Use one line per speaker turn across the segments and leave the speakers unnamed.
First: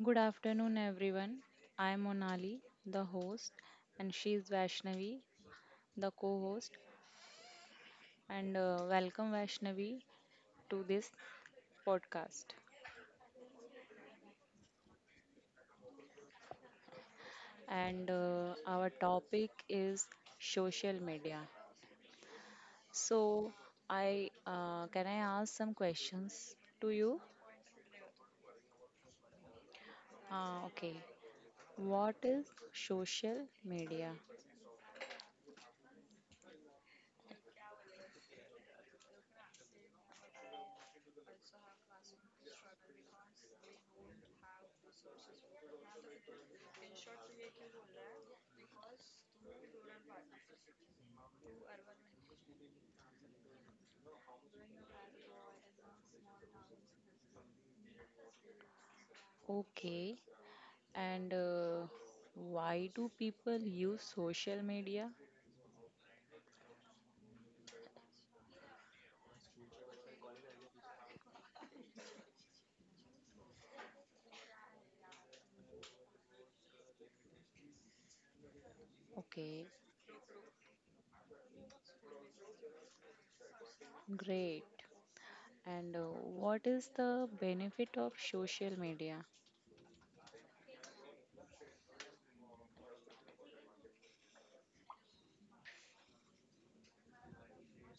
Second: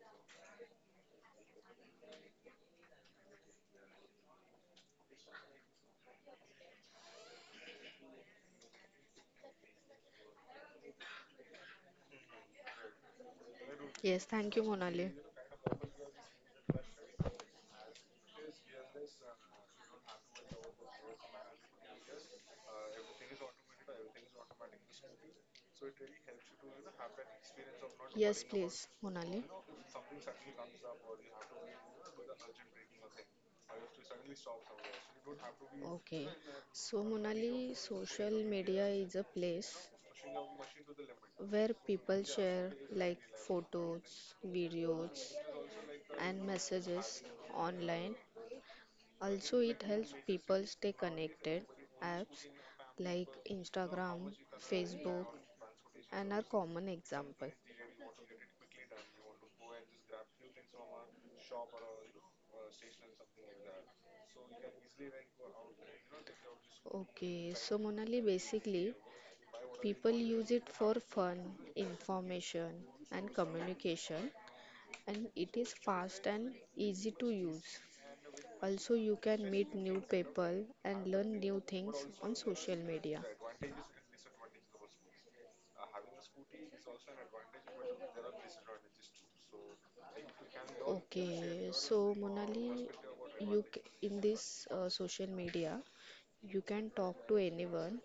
Good afternoon, everyone. I am Monali, the host, and she is Vaishnavi, the co host. And Welcome, Vaishnavi, to this podcast.
Yes, thank you, Monali.
And Our topic is social media. So, I can I ask some questions to you?
Yes, please, Monali.
Okay. What is social media?
Okay. So, Monali, social media is a place where people share like photos, videos, and messages online. Also, it helps people stay connected. Apps like Instagram, Facebook, and are common example.
Okay. And Why do people use social media?
Okay, so Monali basically people use it for fun, information and communication and it is fast and easy to use. Also you can
Okay.
meet new people and learn new things on social media.
Great. And What is the benefit of social media?
Okay, so Monali, in this social media, you can talk to anyone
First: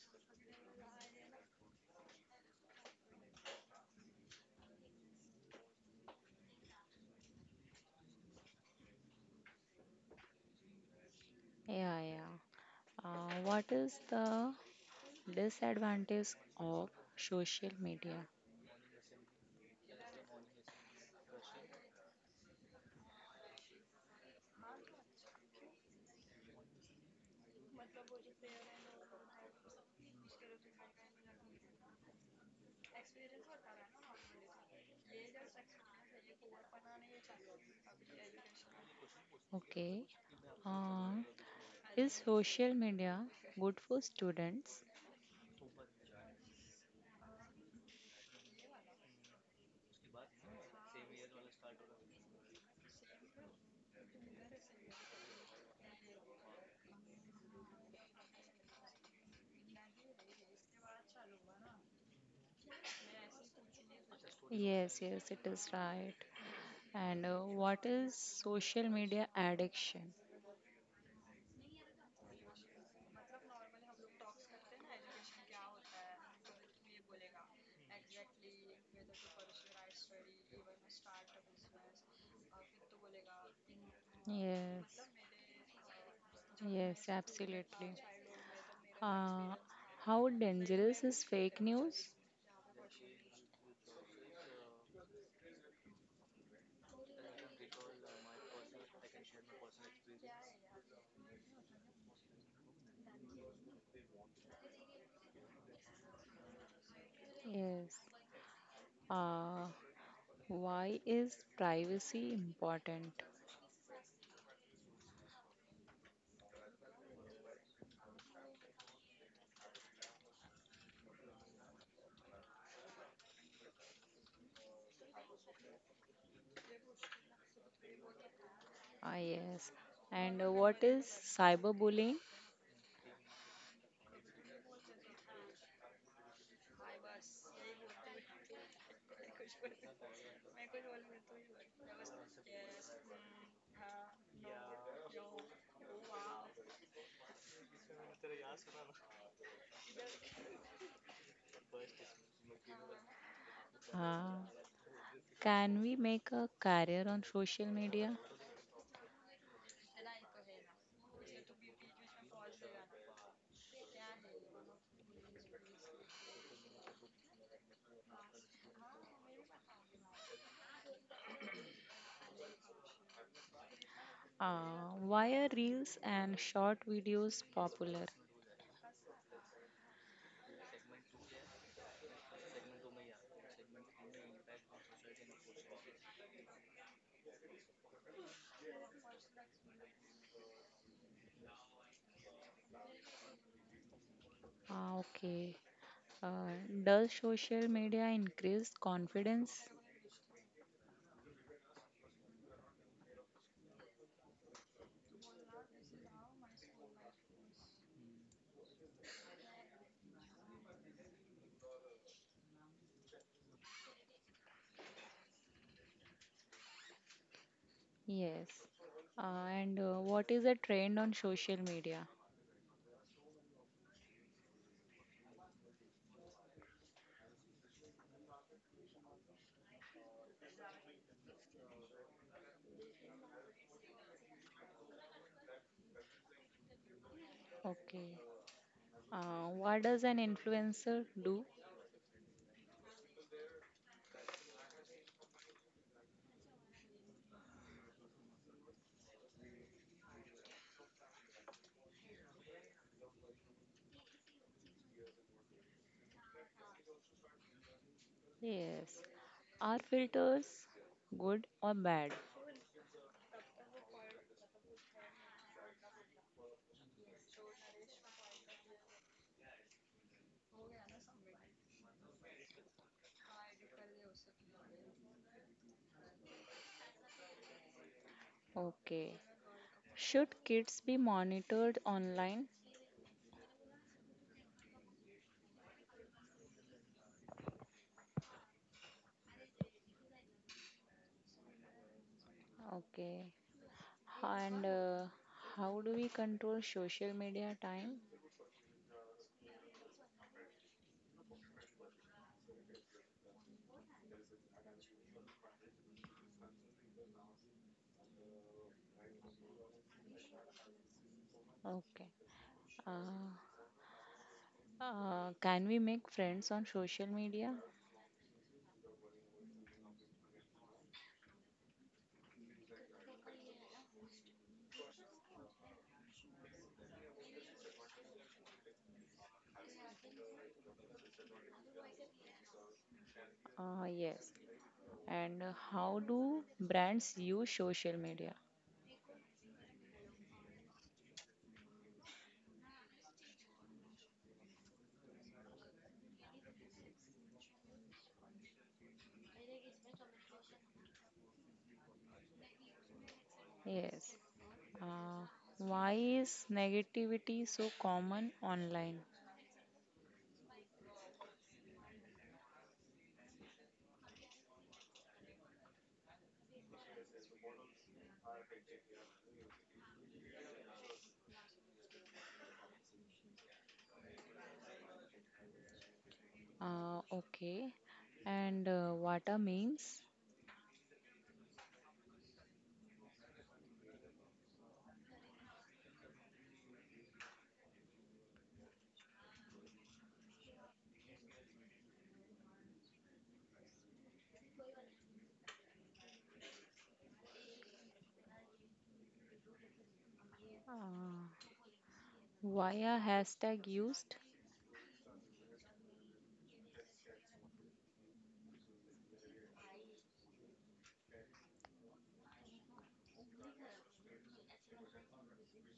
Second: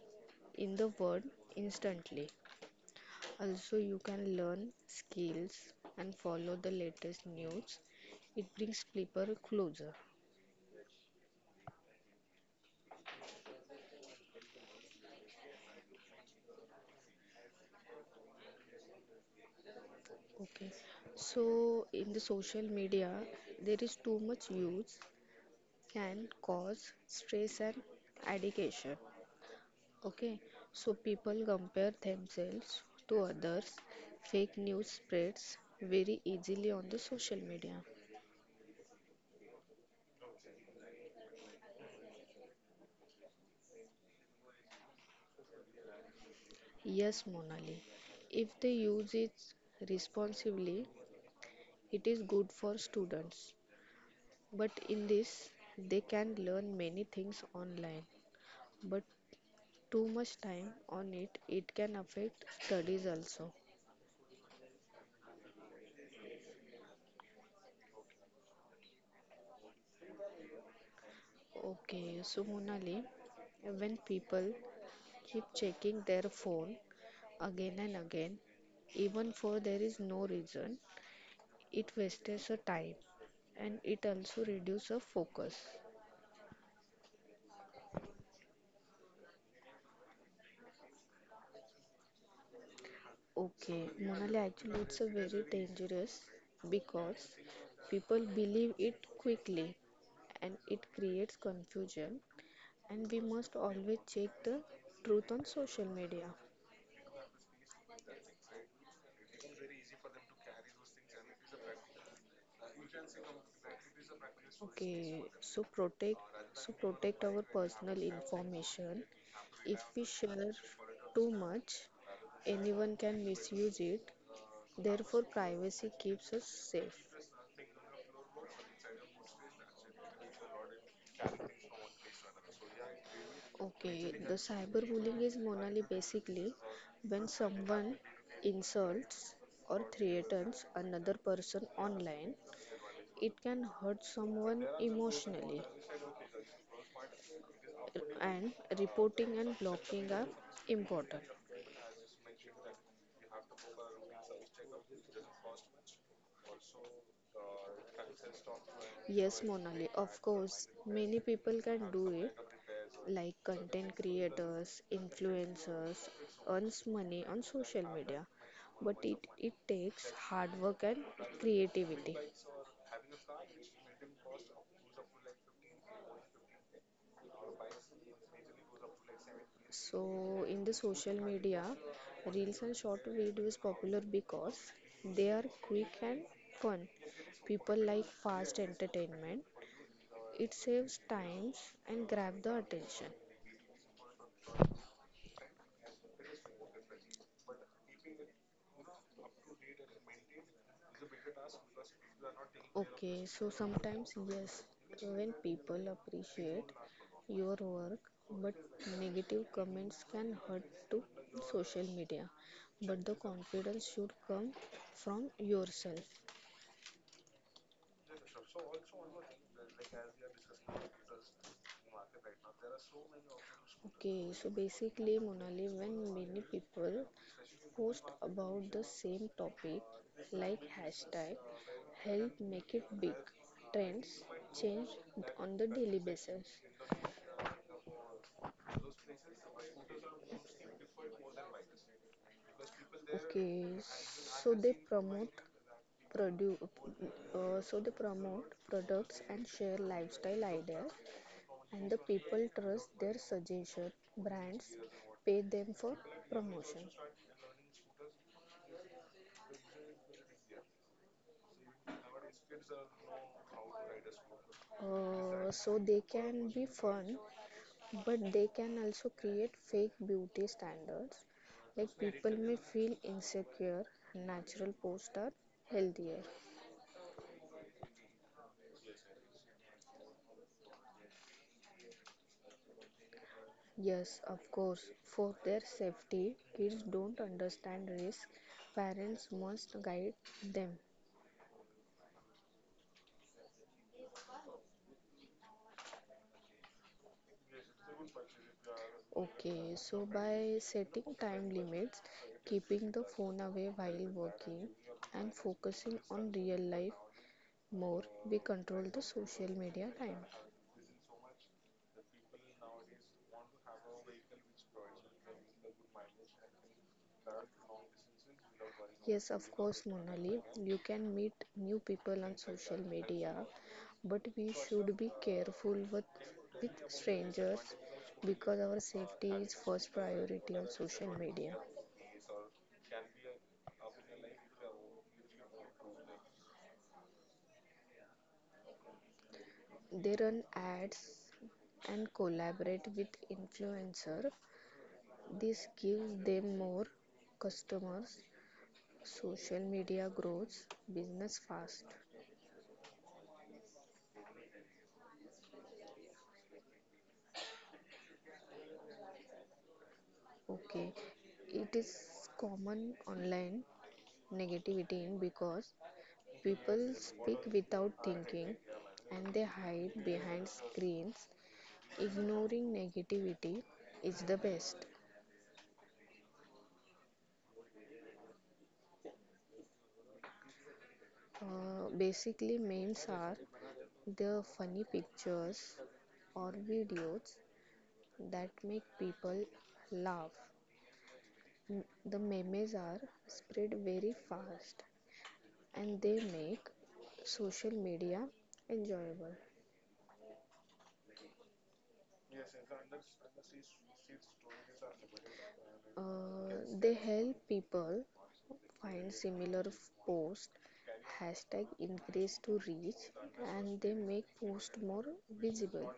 in the world instantly. Also, you can learn skills and follow the latest news. It brings people closer.
Yeah, yeah. What is the disadvantage of social media?
Okay. So, in the social media, there is too much use can cause stress and addiction. Okay. So, people compare themselves to others. Fake news spreads very easily on the social media.
Okay. Uh, is social media good for students?
Yes, Monali. If they use it responsibly, it is good for students. But in this, they can learn many things online. But too much time on it, it can affect studies also.
Yes, yes, it is right. And What is social media addiction?
Okay, so Monali, when people keep checking their phone again and again, even for there is no reason, it wastes a time and it also reduces a
Yes,
focus.
yes, absolutely. Uh, how dangerous is fake news?
Okay, Monali, actually, it's a very dangerous because people believe it quickly and it creates confusion. And we must always check the truth on social media.
Yes. Uh, why is privacy important?
Okay, so protect our personal information. If we share too much, anyone can misuse it. Therefore, privacy keeps us safe.
Ah, yes. And What is cyberbullying?
Okay, the cyberbullying is Monali basically when someone insults or threatens another person online. It can hurt someone emotionally, and reporting and blocking are important.
Uh, can we make a career on social media?
Yes, Monali, of course, many people can do it, like content creators, influencers, earns money on social media, but it takes hard work and creativity.
Why are reels and short videos popular?
So, in the social media, reels and short videos popular because they are quick and fun. People like fast entertainment. It saves times and grab the attention.
Ah, okay. Uh, does social media increase confidence?
Okay, so sometimes yes, when people appreciate your work, but negative comments can hurt to social media. But the confidence should come from yourself.
Yes. And What is a trend on social media?
Okay, so basically, Monali, when many people post about the same topic, like hashtag help make it big, trends change on the daily basis.
Okay. What does an influencer do?
Okay, so they produce, promote products and share lifestyle ideas, and the people trust their suggestion. Brands pay them for promotion.
Yes. Are filters good or bad?
So they can be fun but they can also create fake beauty standards like people may feel insecure. Natural posts are healthier.
Okay. Should kids be monitored online?
Yes, of course, for their safety, kids don't understand risk, parents must guide them.
Okay. And How do we control social media time?
Okay, so by setting time limits, keeping the phone away while working and focusing on real life more, we control the social media time.
Okay. Uh, can we make friends on social media?
Yes, of course, Monali. You can meet new people on social media, but we should be careful with strangers because our safety is first priority on social media.
Yes. And How do brands use social media?
They run ads and collaborate with influencer. This gives them more customers. Social media grows business fast.
Yes. Uh, why is negativity so common online?
Okay, it is common online negativity in because people speak without thinking and they hide behind screens. Ignoring negativity is the best.
Okay. And What are memes?
Basically memes are the funny pictures or videos that make people laugh. The memes are spread very fast and they make social media enjoyable.
Uh, why a hashtag used?
They help people find similar posts, hashtag increase to reach, and they make post more visible.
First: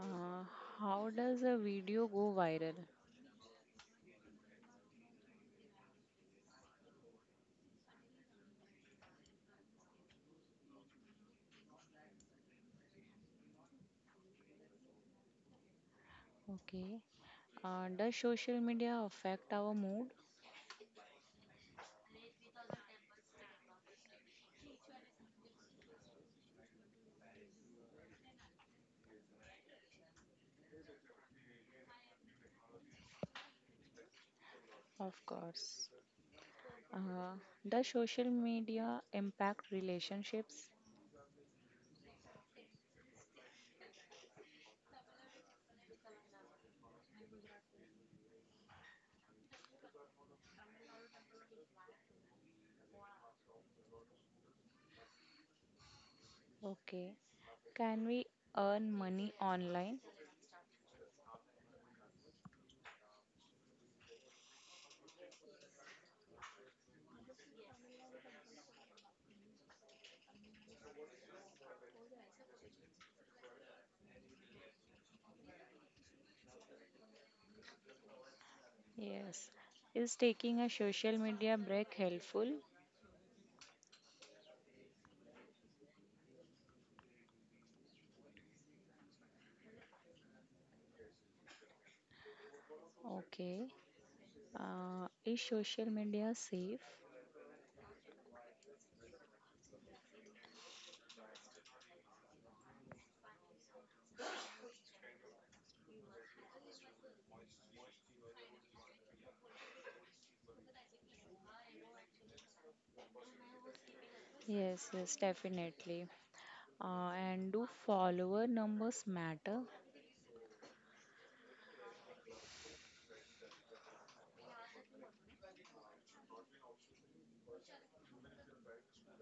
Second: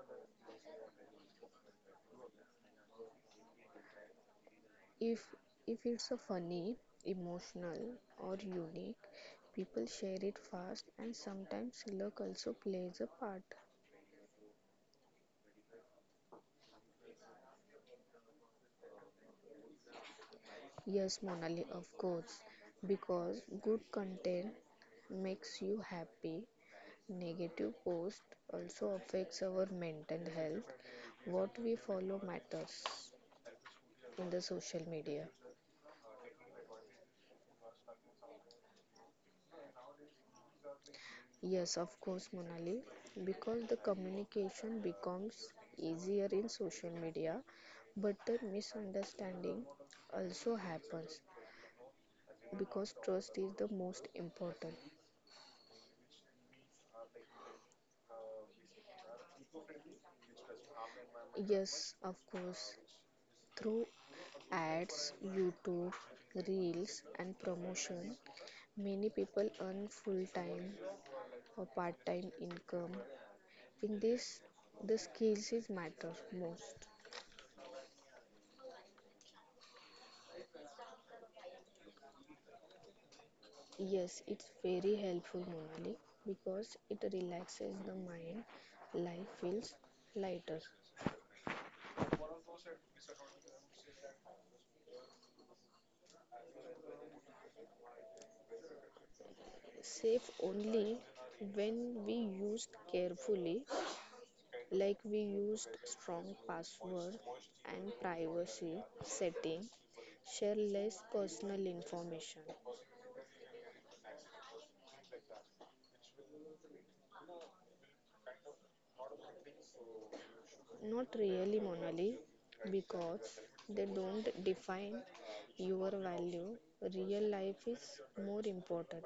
Uh, how does a video go viral?
If if it's a funny, emotional, or unique, people share it fast, and sometimes luck also plays a part.
Okay. Does social media affect our mood?
Yes, Monali, of course, because good content makes you happy. Negative post also affects our mental health. What we follow matters in the social
Of
media.
course. Uh, does social media impact relationships?
Yes, of course, Monali, because the communication becomes easier in social media, but the misunderstanding also happens because trust is the most important.
Okay. Can we earn money online?
Yes, of course, through ads, YouTube, reels, and promotion, many people earn full time or part-time income. In this the skills is matter most.
Yes. Is taking a social media break helpful?
Yes, it's very helpful Monali, because it relaxes the mind, life feels lighter.
Okay. Is social media safe?
Safe only when we used carefully, like we used strong password and privacy setting, share less personal information.
Yes, yes, definitely. And do follower numbers matter?
Not really, Monali, because they don't define your value. Real life is more important.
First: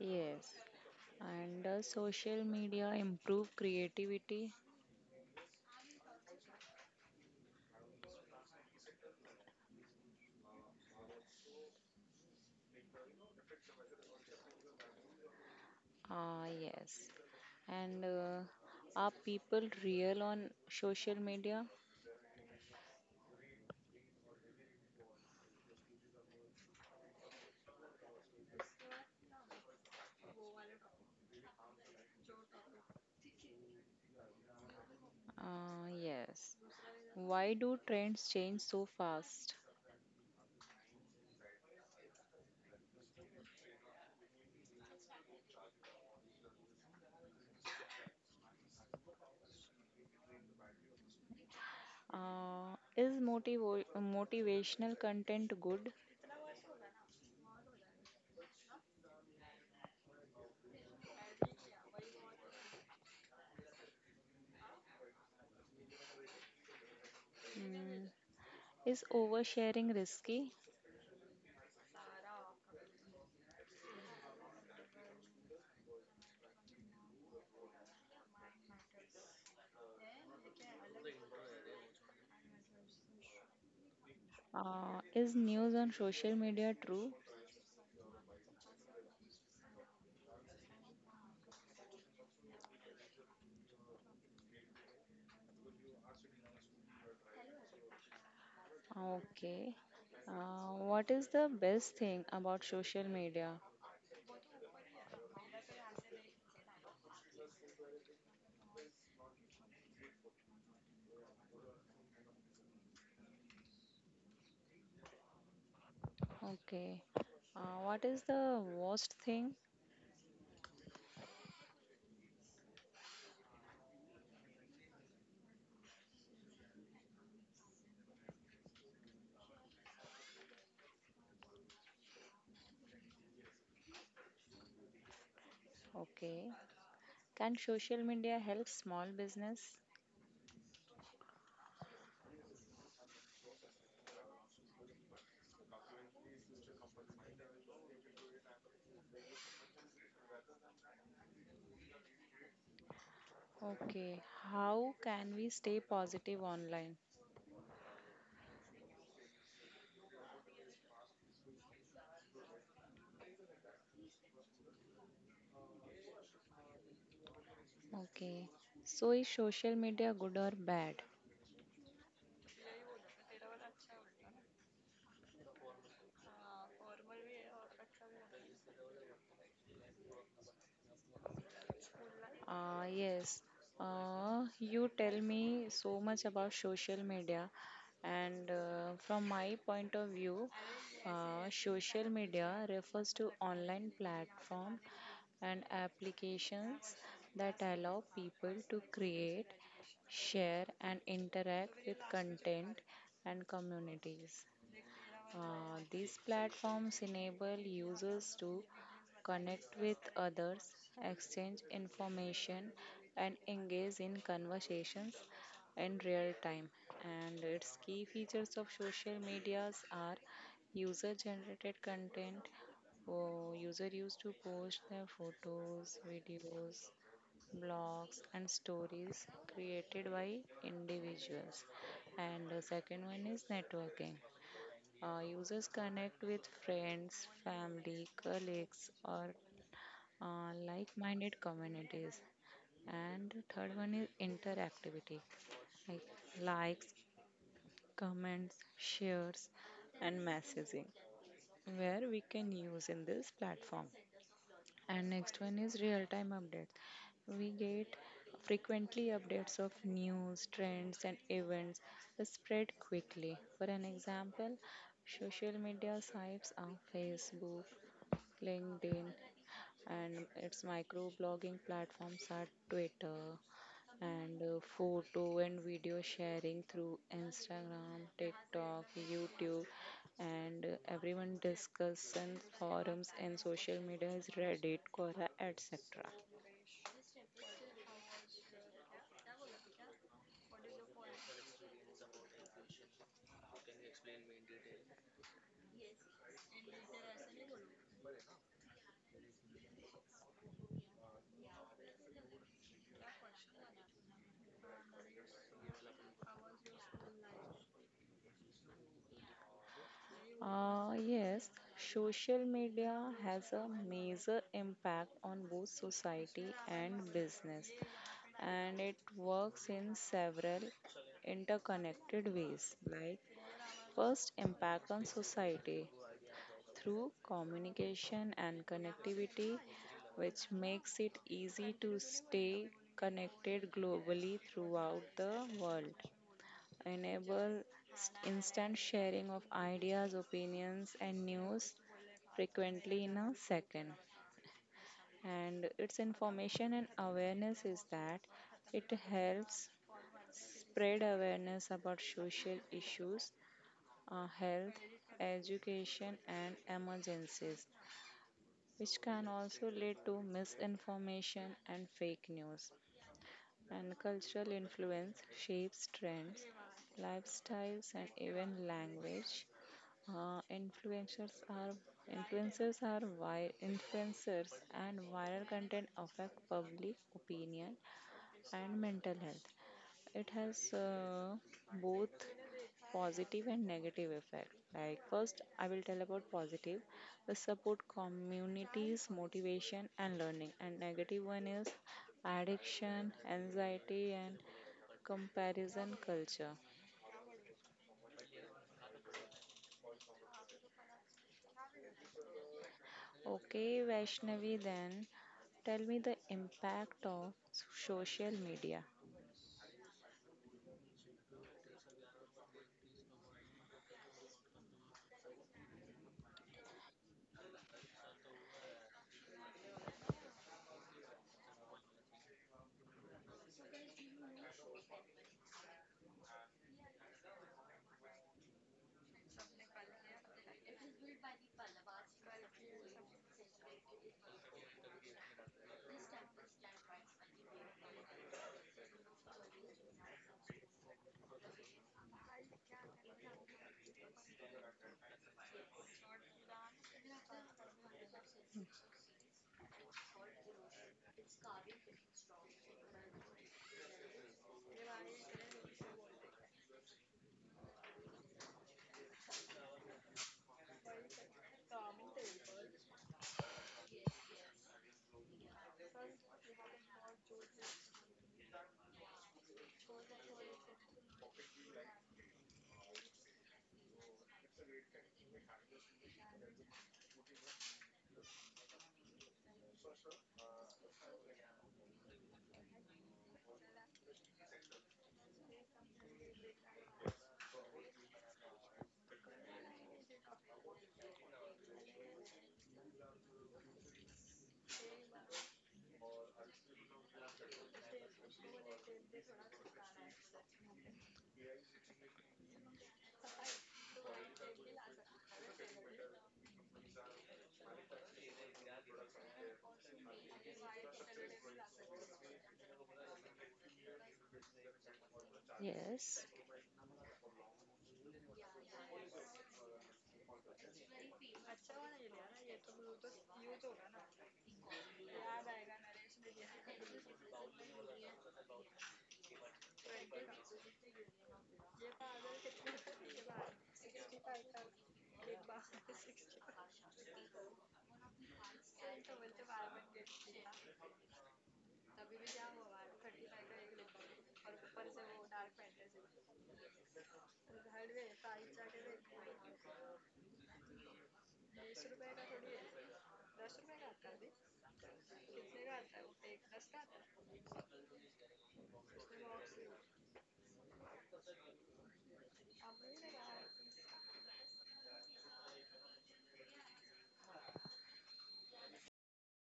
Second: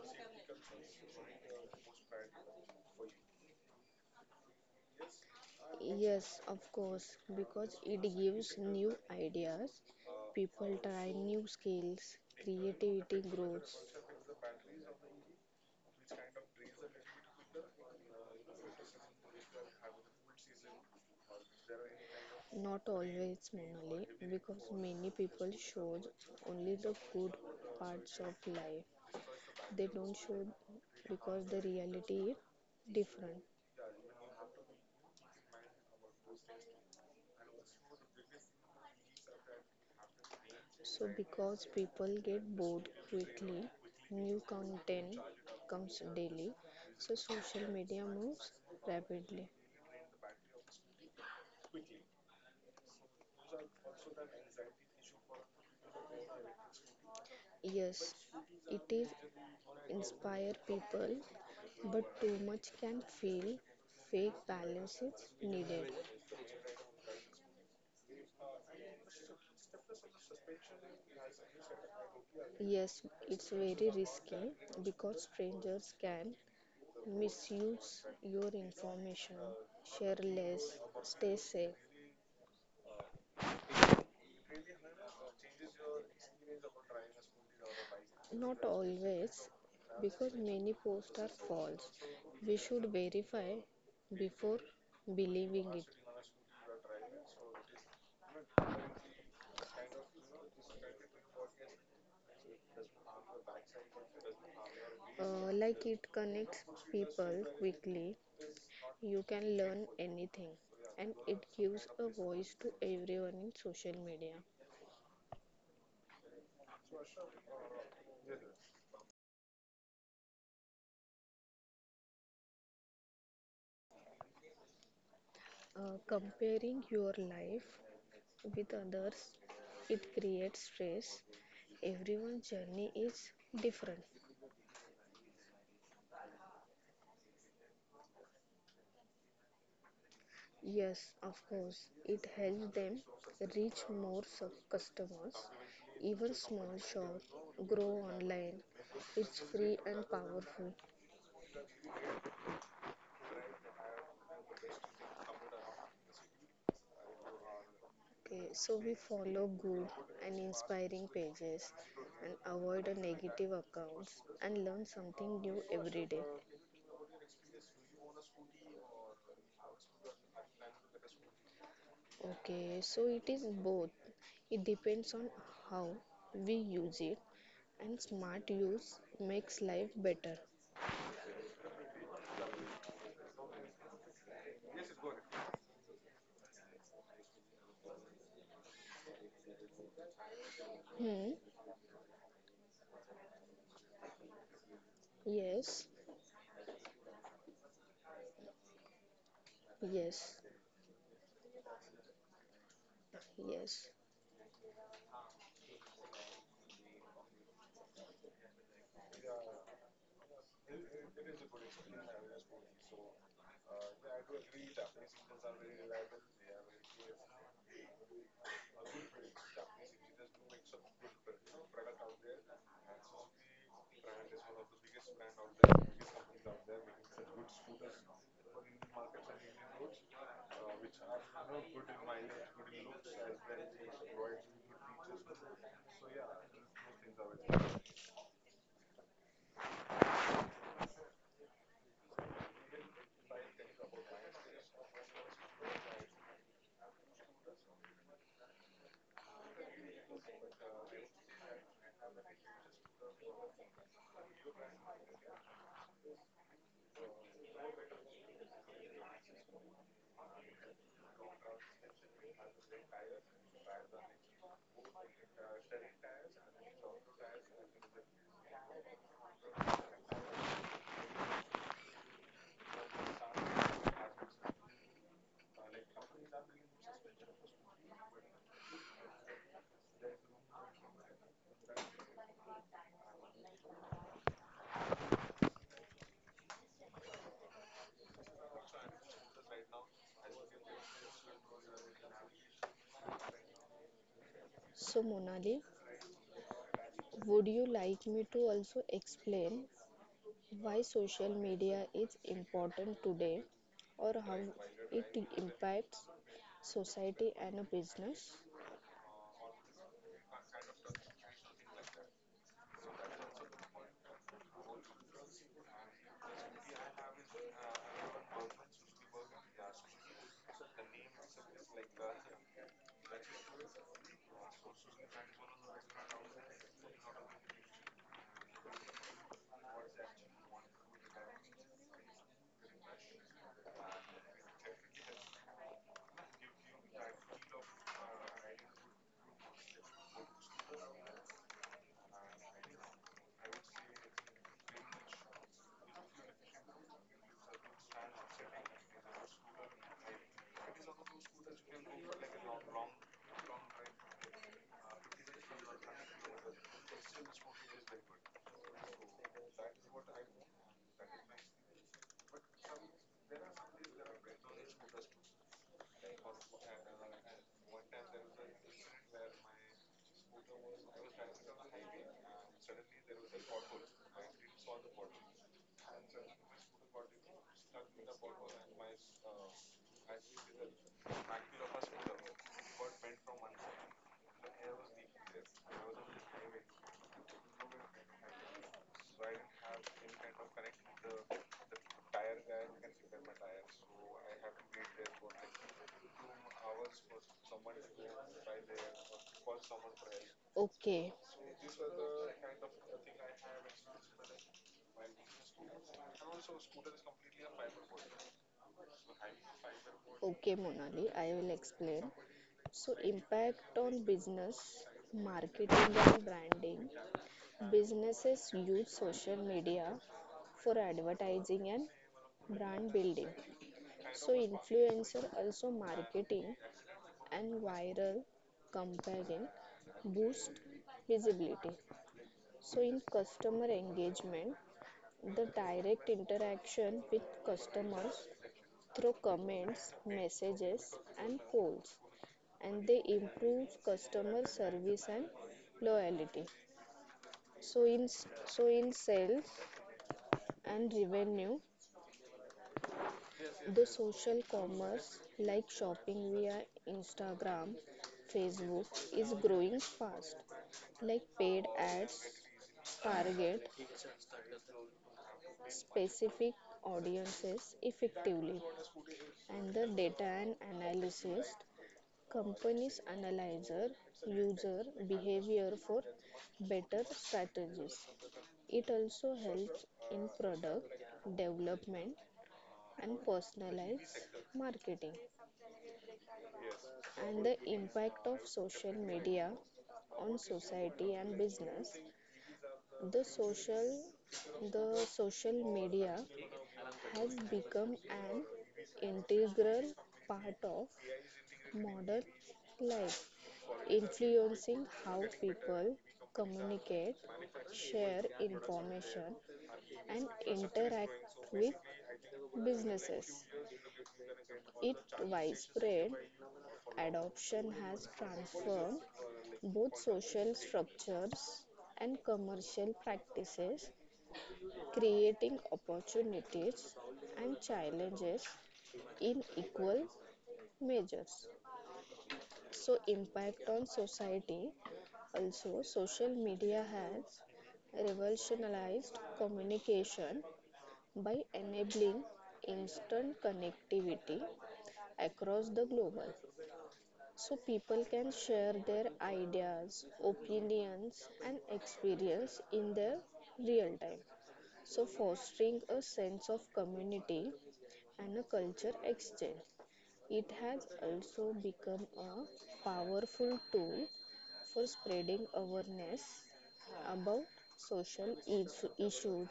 Yes. And does social media improve creativity?
Yes, of course, because it gives new ideas. People try new skills, creativity grows.
Ah, yes. And Are people real on social media?
Not always, Monali, because many people show only the good parts of life. They don't show because the reality is different.
Ah, yes. Why do trends change so fast?
So, because people get bored quickly, new content comes daily, so social media moves rapidly.
Is motivational content good?
Yes, it is inspire people, but too much can feel fake. Balance is needed.
Mm. Is oversharing risky?
Yes, it's very risky because strangers can misuse your information. Share less, stay safe.
Is news on social media true?
Not always, because many posts are false. We should verify before believing it.
Okay. What is the best thing about social media?
Like it connects people quickly, you can learn anything, and it gives a voice to everyone in social media.
Okay. What is the worst thing?
Comparing your life with others, it creates stress. Everyone's journey is different.
Okay. Can social media help small business?
Yes, of course. It helps them reach more customers. Even small shops grow online. It's free and powerful.
Okay. How can we stay positive online?
Okay, so we follow good and inspiring pages and avoid the negative accounts and learn something new every day.
Okay. So is social media good or bad?
Okay, so it is both. It depends on how we use it, and smart use makes life better.
Uh, yes, you tell me so much about social media, and from my point of view,
Hmm.
social media refers to online platform and
Yes,
applications that allow people to create,
yes.
share, and interact with content and
Yes.
communities. These platforms enable users to connect with others, exchange information, and engage in conversations in real time. And its key features of social medias are user generated content. Oh, user used to post their photos, videos, blogs and stories created by individuals, and the second one is networking. Users connect with friends, family, colleagues, or like minded communities. And the third one is interactivity, like likes, comments, shares, and messaging, where we can use in this platform. And next one is real time updates. We get frequently updates of news, trends, and events that spread quickly. For an example, social media sites are Facebook, LinkedIn, and its microblogging platforms are Twitter, and photo and video sharing through Instagram, TikTok, YouTube, and everyone discussion forums and social media is Reddit, Quora, etc.
So, Monali, would you like me to also explain why social media is important today or how it impacts society and a business?
Uh, yes, social media has a major impact on both society and business, and it works in several interconnected ways. Like, first, impact on society. Through communication and connectivity, which makes it easy to stay connected globally throughout the world. Enable Instant sharing of ideas, opinions, and news frequently in a second. And its information and awareness is that it helps spread awareness about social issues, health, education, and emergencies, which can also lead to misinformation and fake news. And cultural influence shapes trends, lifestyles, and even language. Uh, influencers are Influencers and viral content affect public opinion and mental health. It has both positive and negative effect. Like first, I will tell about positive, the support communities, motivation and learning, and negative one is addiction, anxiety and comparison culture.
Okay,
Okay, Vaishnavi, then tell me the impact of social media.
okay, Monali, I will explain. So, impact on business, marketing, and branding. Businesses use social media for advertising and brand building. So, influencer also marketing and viral campaign boost visibility. So, in customer engagement, the direct interaction with customers through comments, messages, and polls, and they improve customer service and loyalty. So, in so, in sales and revenue, the social commerce like shopping via Instagram, Facebook is growing fast, like paid ads target specific audiences effectively. And the data and analysis, companies analyzer user behavior for better strategies. It also helps in product development and personalized marketing. And the impact of social media on society and business, the social the social media has become an integral part of modern life, influencing how people communicate, share information, and interact with businesses. Its widespread
Yes.
adoption has transformed both social structures and commercial practices, creating opportunities and challenges in equal measures. So impact on society, also social media has revolutionized communication by enabling instant connectivity across the globe. So people can share their ideas, opinions and experience in their real time, so fostering a sense of community and a culture exchange. It has also become a powerful tool for spreading awareness about social issues,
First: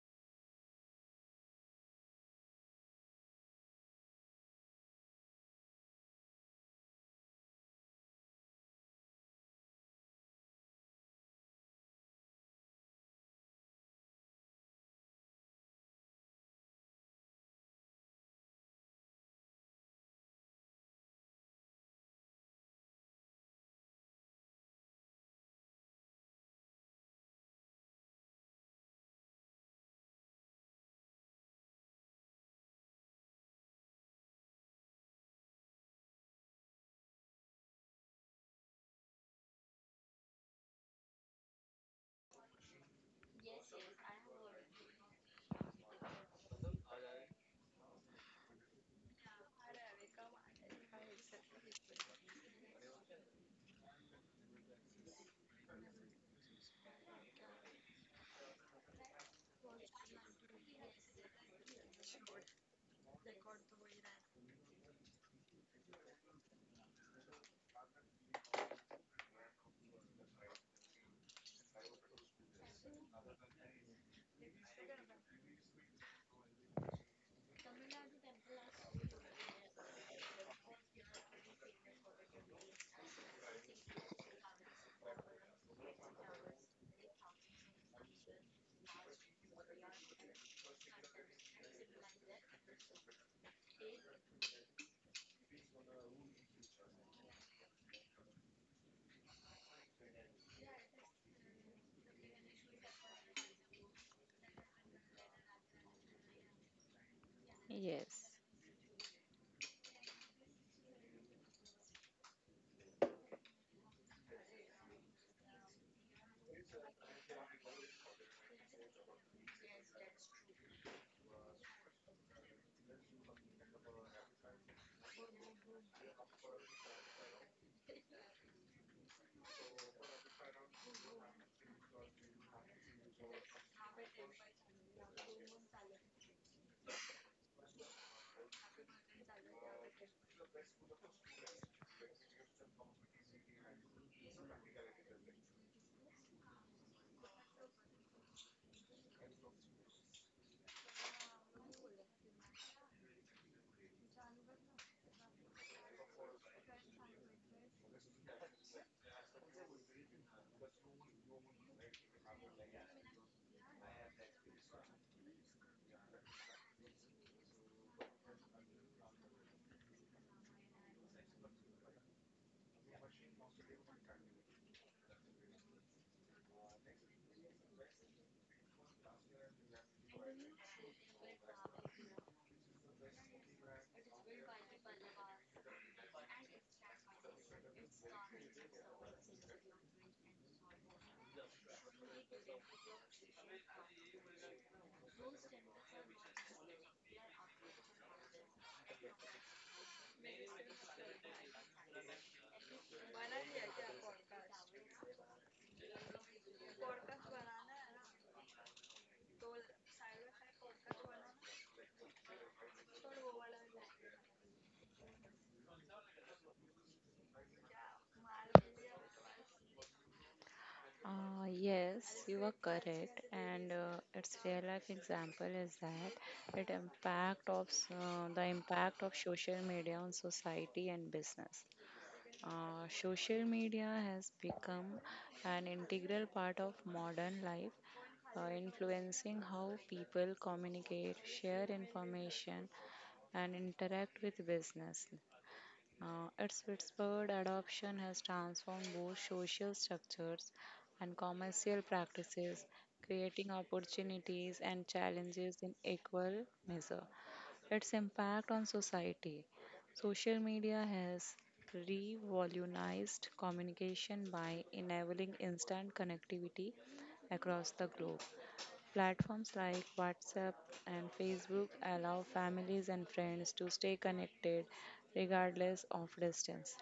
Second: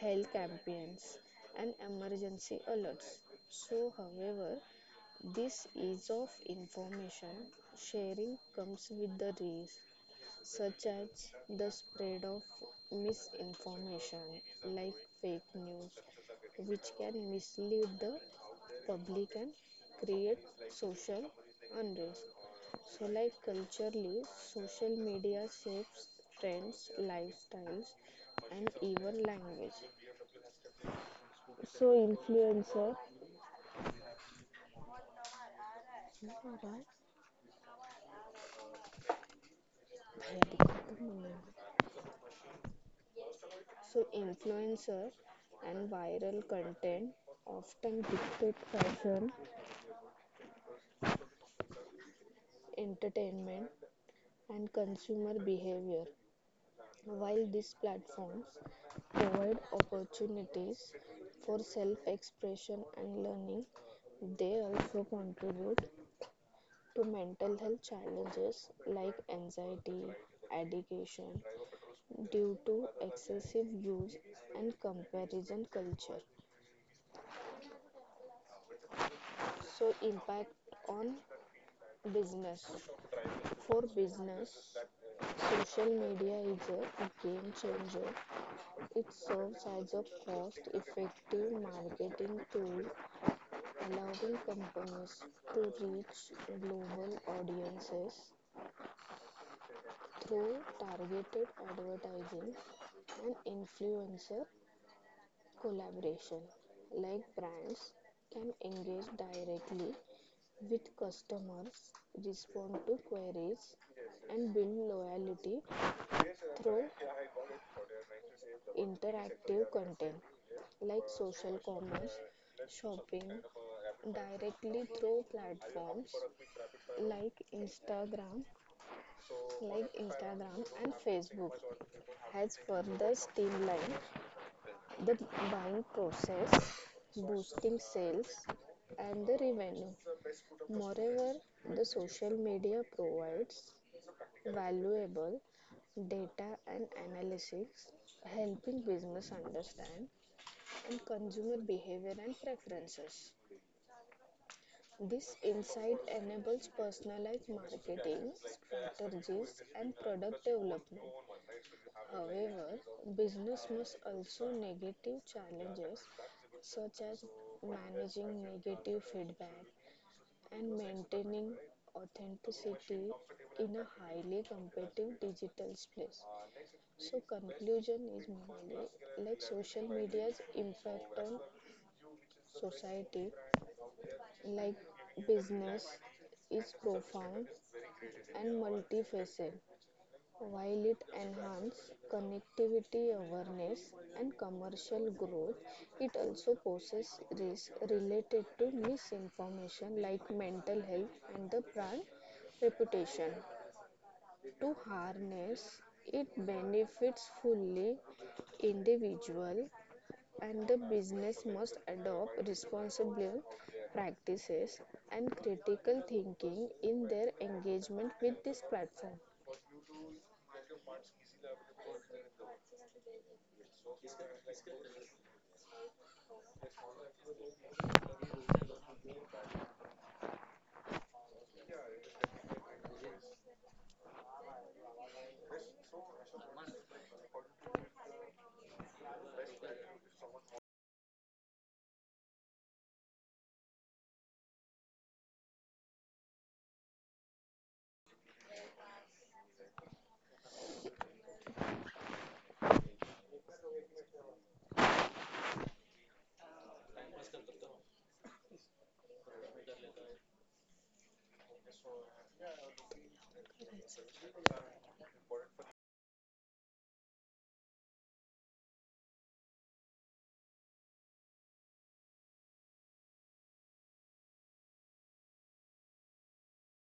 health campaigns, and emergency alerts. So, however, this ease of information sharing comes with the risk such as the spread of misinformation like fake news, which can mislead the public and create social unrest. So, like culturally, social media shapes trends, lifestyles, and even language. So, influencer. So, influencer and viral content often dictate fashion, entertainment, and consumer behavior. While these platforms provide opportunities for self expression and learning, they also contribute to mental health challenges like anxiety, addiction due to excessive use and comparison culture. So, impact on business. For business, social media is a game changer. It serves as a cost-effective marketing tool, allowing companies to reach global audiences through targeted advertising and influencer collaboration. Like brands
Yes.
can engage directly with customers, respond to queries, and build loyalty through interactive content like social commerce, shopping, directly through platforms like Instagram, like Instagram and Facebook has further streamlined the buying process, boosting sales and the revenue. Moreover, the social media provides valuable data and analytics, helping business understand and consumer behavior and preferences. This insight enables personalized marketing strategies and product development. However, business must also negative challenges such as managing negative feedback and maintaining authenticity in a highly competitive digital space. So conclusion is mainly like social media's impact on society like business is profound and multifaceted. While it enhances connectivity awareness and commercial growth, it also poses risks related to misinformation like mental health and the brand reputation. To harness it benefits fully, individual and the business must adopt responsible practices and critical thinking in their engagement with this platform.
Yes, you are correct, and its real life example is that it impact of s- the impact of social media on society and business. Social media has become an integral part of modern life, influencing how people communicate, share information, and interact with business. At Pittsburgh, adoption has transformed both social structures and commercial practices, creating opportunities and challenges in equal measure. Its impact on society. Social media has revolutionized communication by enabling instant connectivity across the globe. Platforms like WhatsApp and Facebook allow families and friends to stay connected regardless of distance.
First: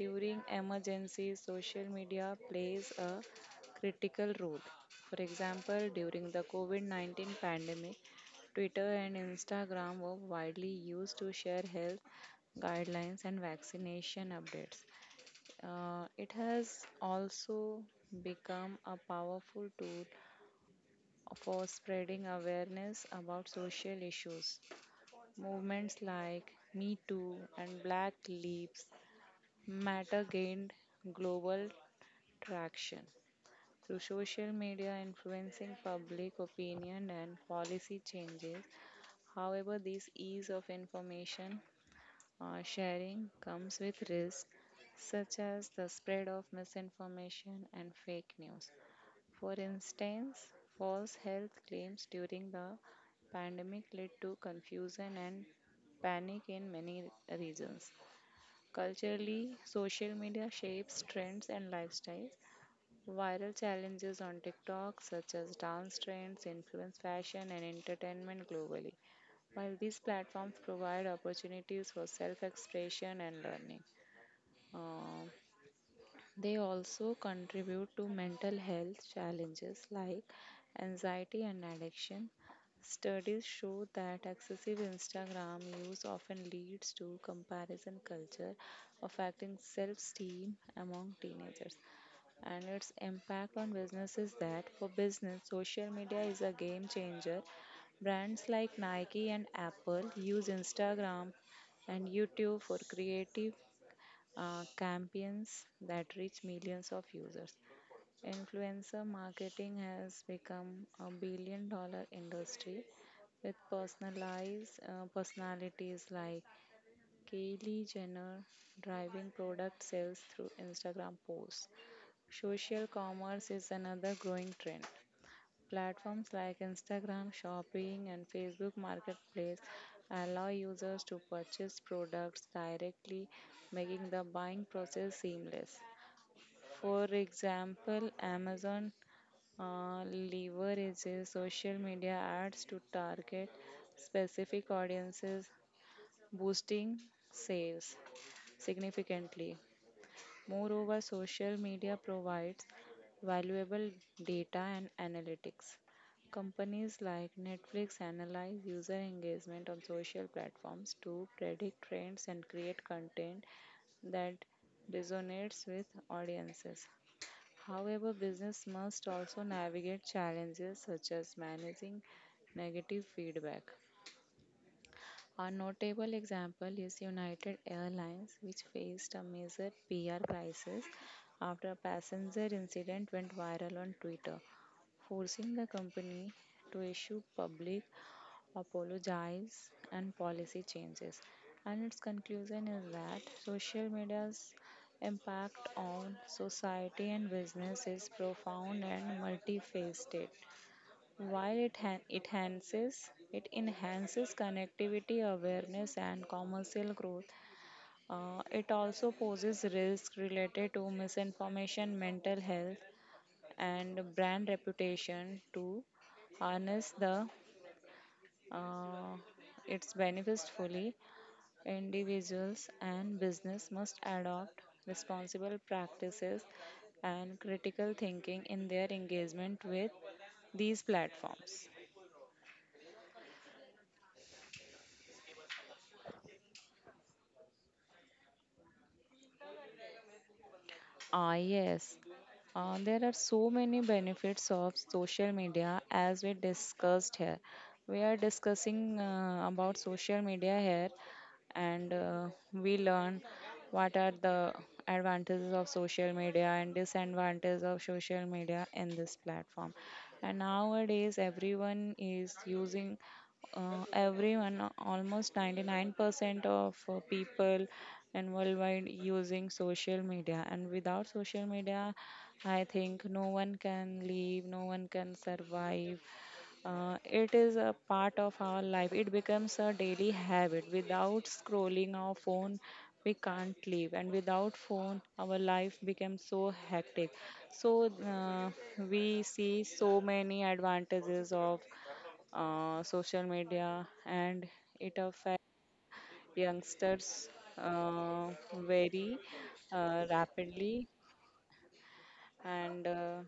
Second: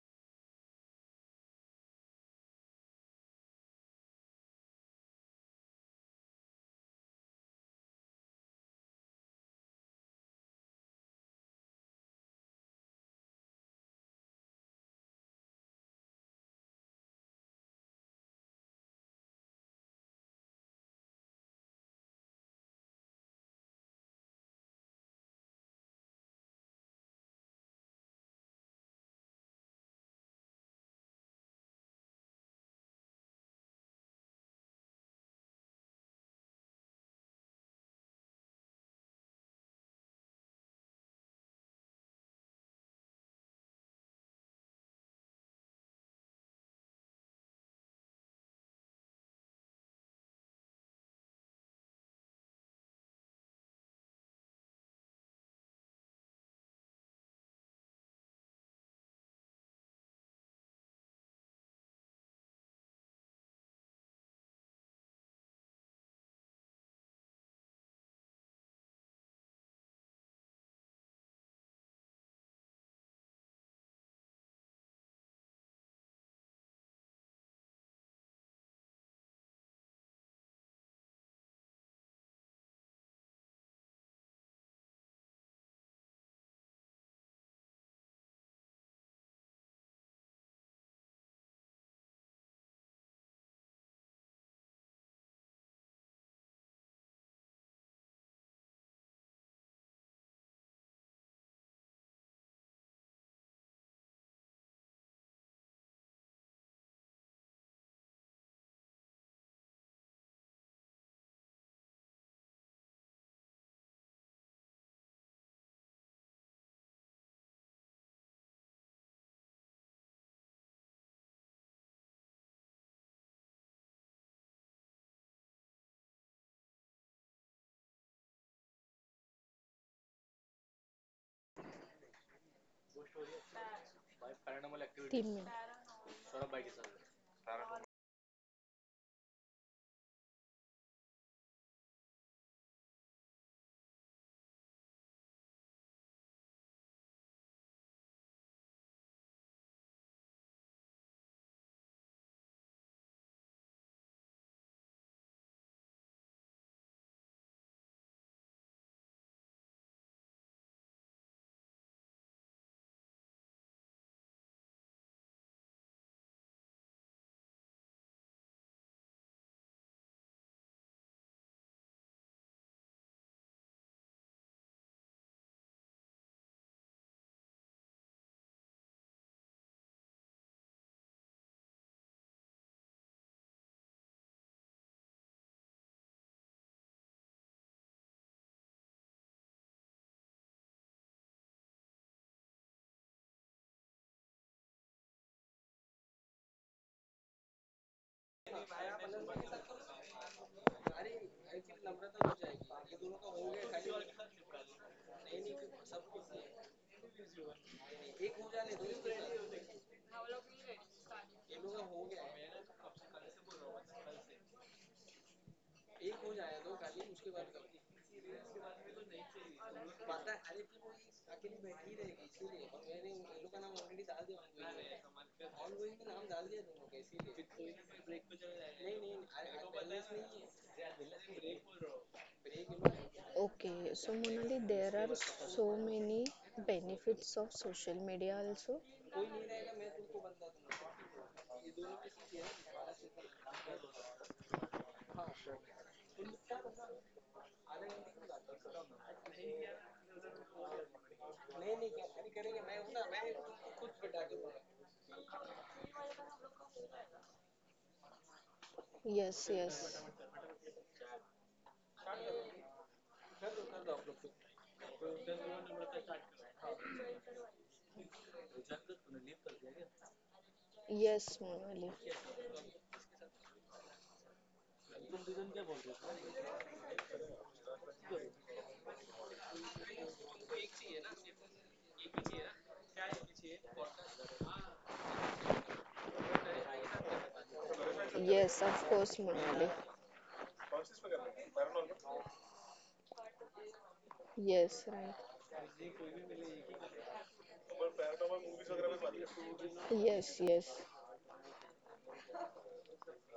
During emergencies, social media plays a critical role. For example, during the COVID 19 pandemic, Twitter and Instagram were widely used to share health guidelines and vaccination updates. It has also become a powerful tool for spreading awareness about social issues. Movements like Me Too and Black Lives Matter gained global traction through social media influencing public opinion and policy changes. However, this ease of information sharing comes with risks such as the spread of misinformation and fake news. For instance, false health claims during the pandemic led to confusion and panic in many regions. Culturally, social media shapes trends and lifestyles. Viral challenges on TikTok, such as dance trends, influence fashion and entertainment globally. While these platforms provide opportunities for self expression and learning, uh, they also contribute to mental health challenges like anxiety and addiction. Studies show that excessive Instagram use often leads to comparison culture, affecting self esteem among teenagers. And its impact on business is that for business, social media is a game changer. Brands like Nike and Apple use Instagram and YouTube for creative campaigns that reach millions of users. Influencer marketing has become a billion dollar industry with personalized personalities like Kylie Jenner driving product sales through Instagram posts. Social commerce is another growing trend. Platforms like Instagram Shopping and Facebook Marketplace allow users to purchase products directly, making the buying process
तीन minute
seamless. For example, Amazon uh, leverages social media ads to target specific audiences, boosting sales significantly. Moreover, social media provides valuable data and analytics. Companies like Netflix analyze user engagement on social platforms to predict trends and create content that resonates with audiences. However, business must also navigate challenges such as managing negative feedback. A notable example is United Airlines, which faced a major PR crisis after a passenger incident went viral on Twitter, forcing the company to issue public apologies and policy changes. And its conclusion is that social media's impact on society and business is profound and multifaceted. While it enhances connectivity awareness and commercial growth,
एक हो जाने
it
दो इसके
also poses
साथ।
risks related to
ये लोग का हो
misinformation,
गया है
mental health, and brand reputation. To
एक हो जाए दो
harness
खाली उसके
the
बाद करो।
uh, its
पता है अरे
benefits
फिर वो
fully,
ये अकेली बैठी रहेगी इसीलिए और
individuals
मैंने
and
इन लोग का नाम
business
ऑलरेडी
must
डाल दिया ऑन
adopt responsible
गोइंग में नाम डाल
practices
दिया दोनों का इसीलिए
and critical thinking in
नहीं
their
नहीं अरे
engagement with
बैलेंस नहीं है
these platforms.
एक इन लोग। Okay, so Monali, there are so many benefits of social media also. कोई नहीं रहेगा मैं तुमको बंदा दूंगा।
Ah, yes.
Yes.
There are so many benefits of social media as we discussed here. We are discussing about social media here and we learn what are the advantages of social media and disadvantages of social media in this
yes.
platform. And nowadays, everyone is using everyone almost 99% of people in worldwide using social media, and without
yes
social
Monali.
media I think no one can live, no one can survive. It is a part of our life. It becomes a daily habit. Without scrolling our phone we can't live, and without phone our life becomes so hectic. So
yes of course
we see
मोनाली।
so many advantages of social media, and
yes
it affects
right.
youngsters uh, very
yes yes.
rapidly. And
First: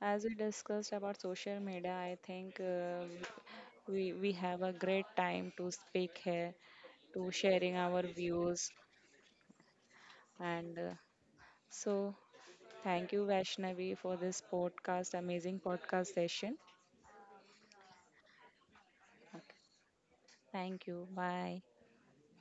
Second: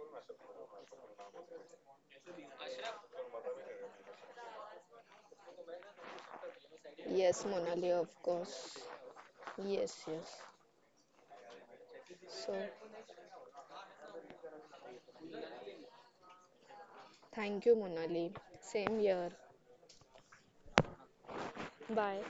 As we discussed about social media, I think we have a great time to speak here, to
yes
sharing
Monali
our
of course.
views,
yes yes.
and so
so.
thank you Vaishnavi for this podcast, amazing podcast session.
Thank you Monali. Same
Okay.
Year.
Thank you. Bye.
Bye.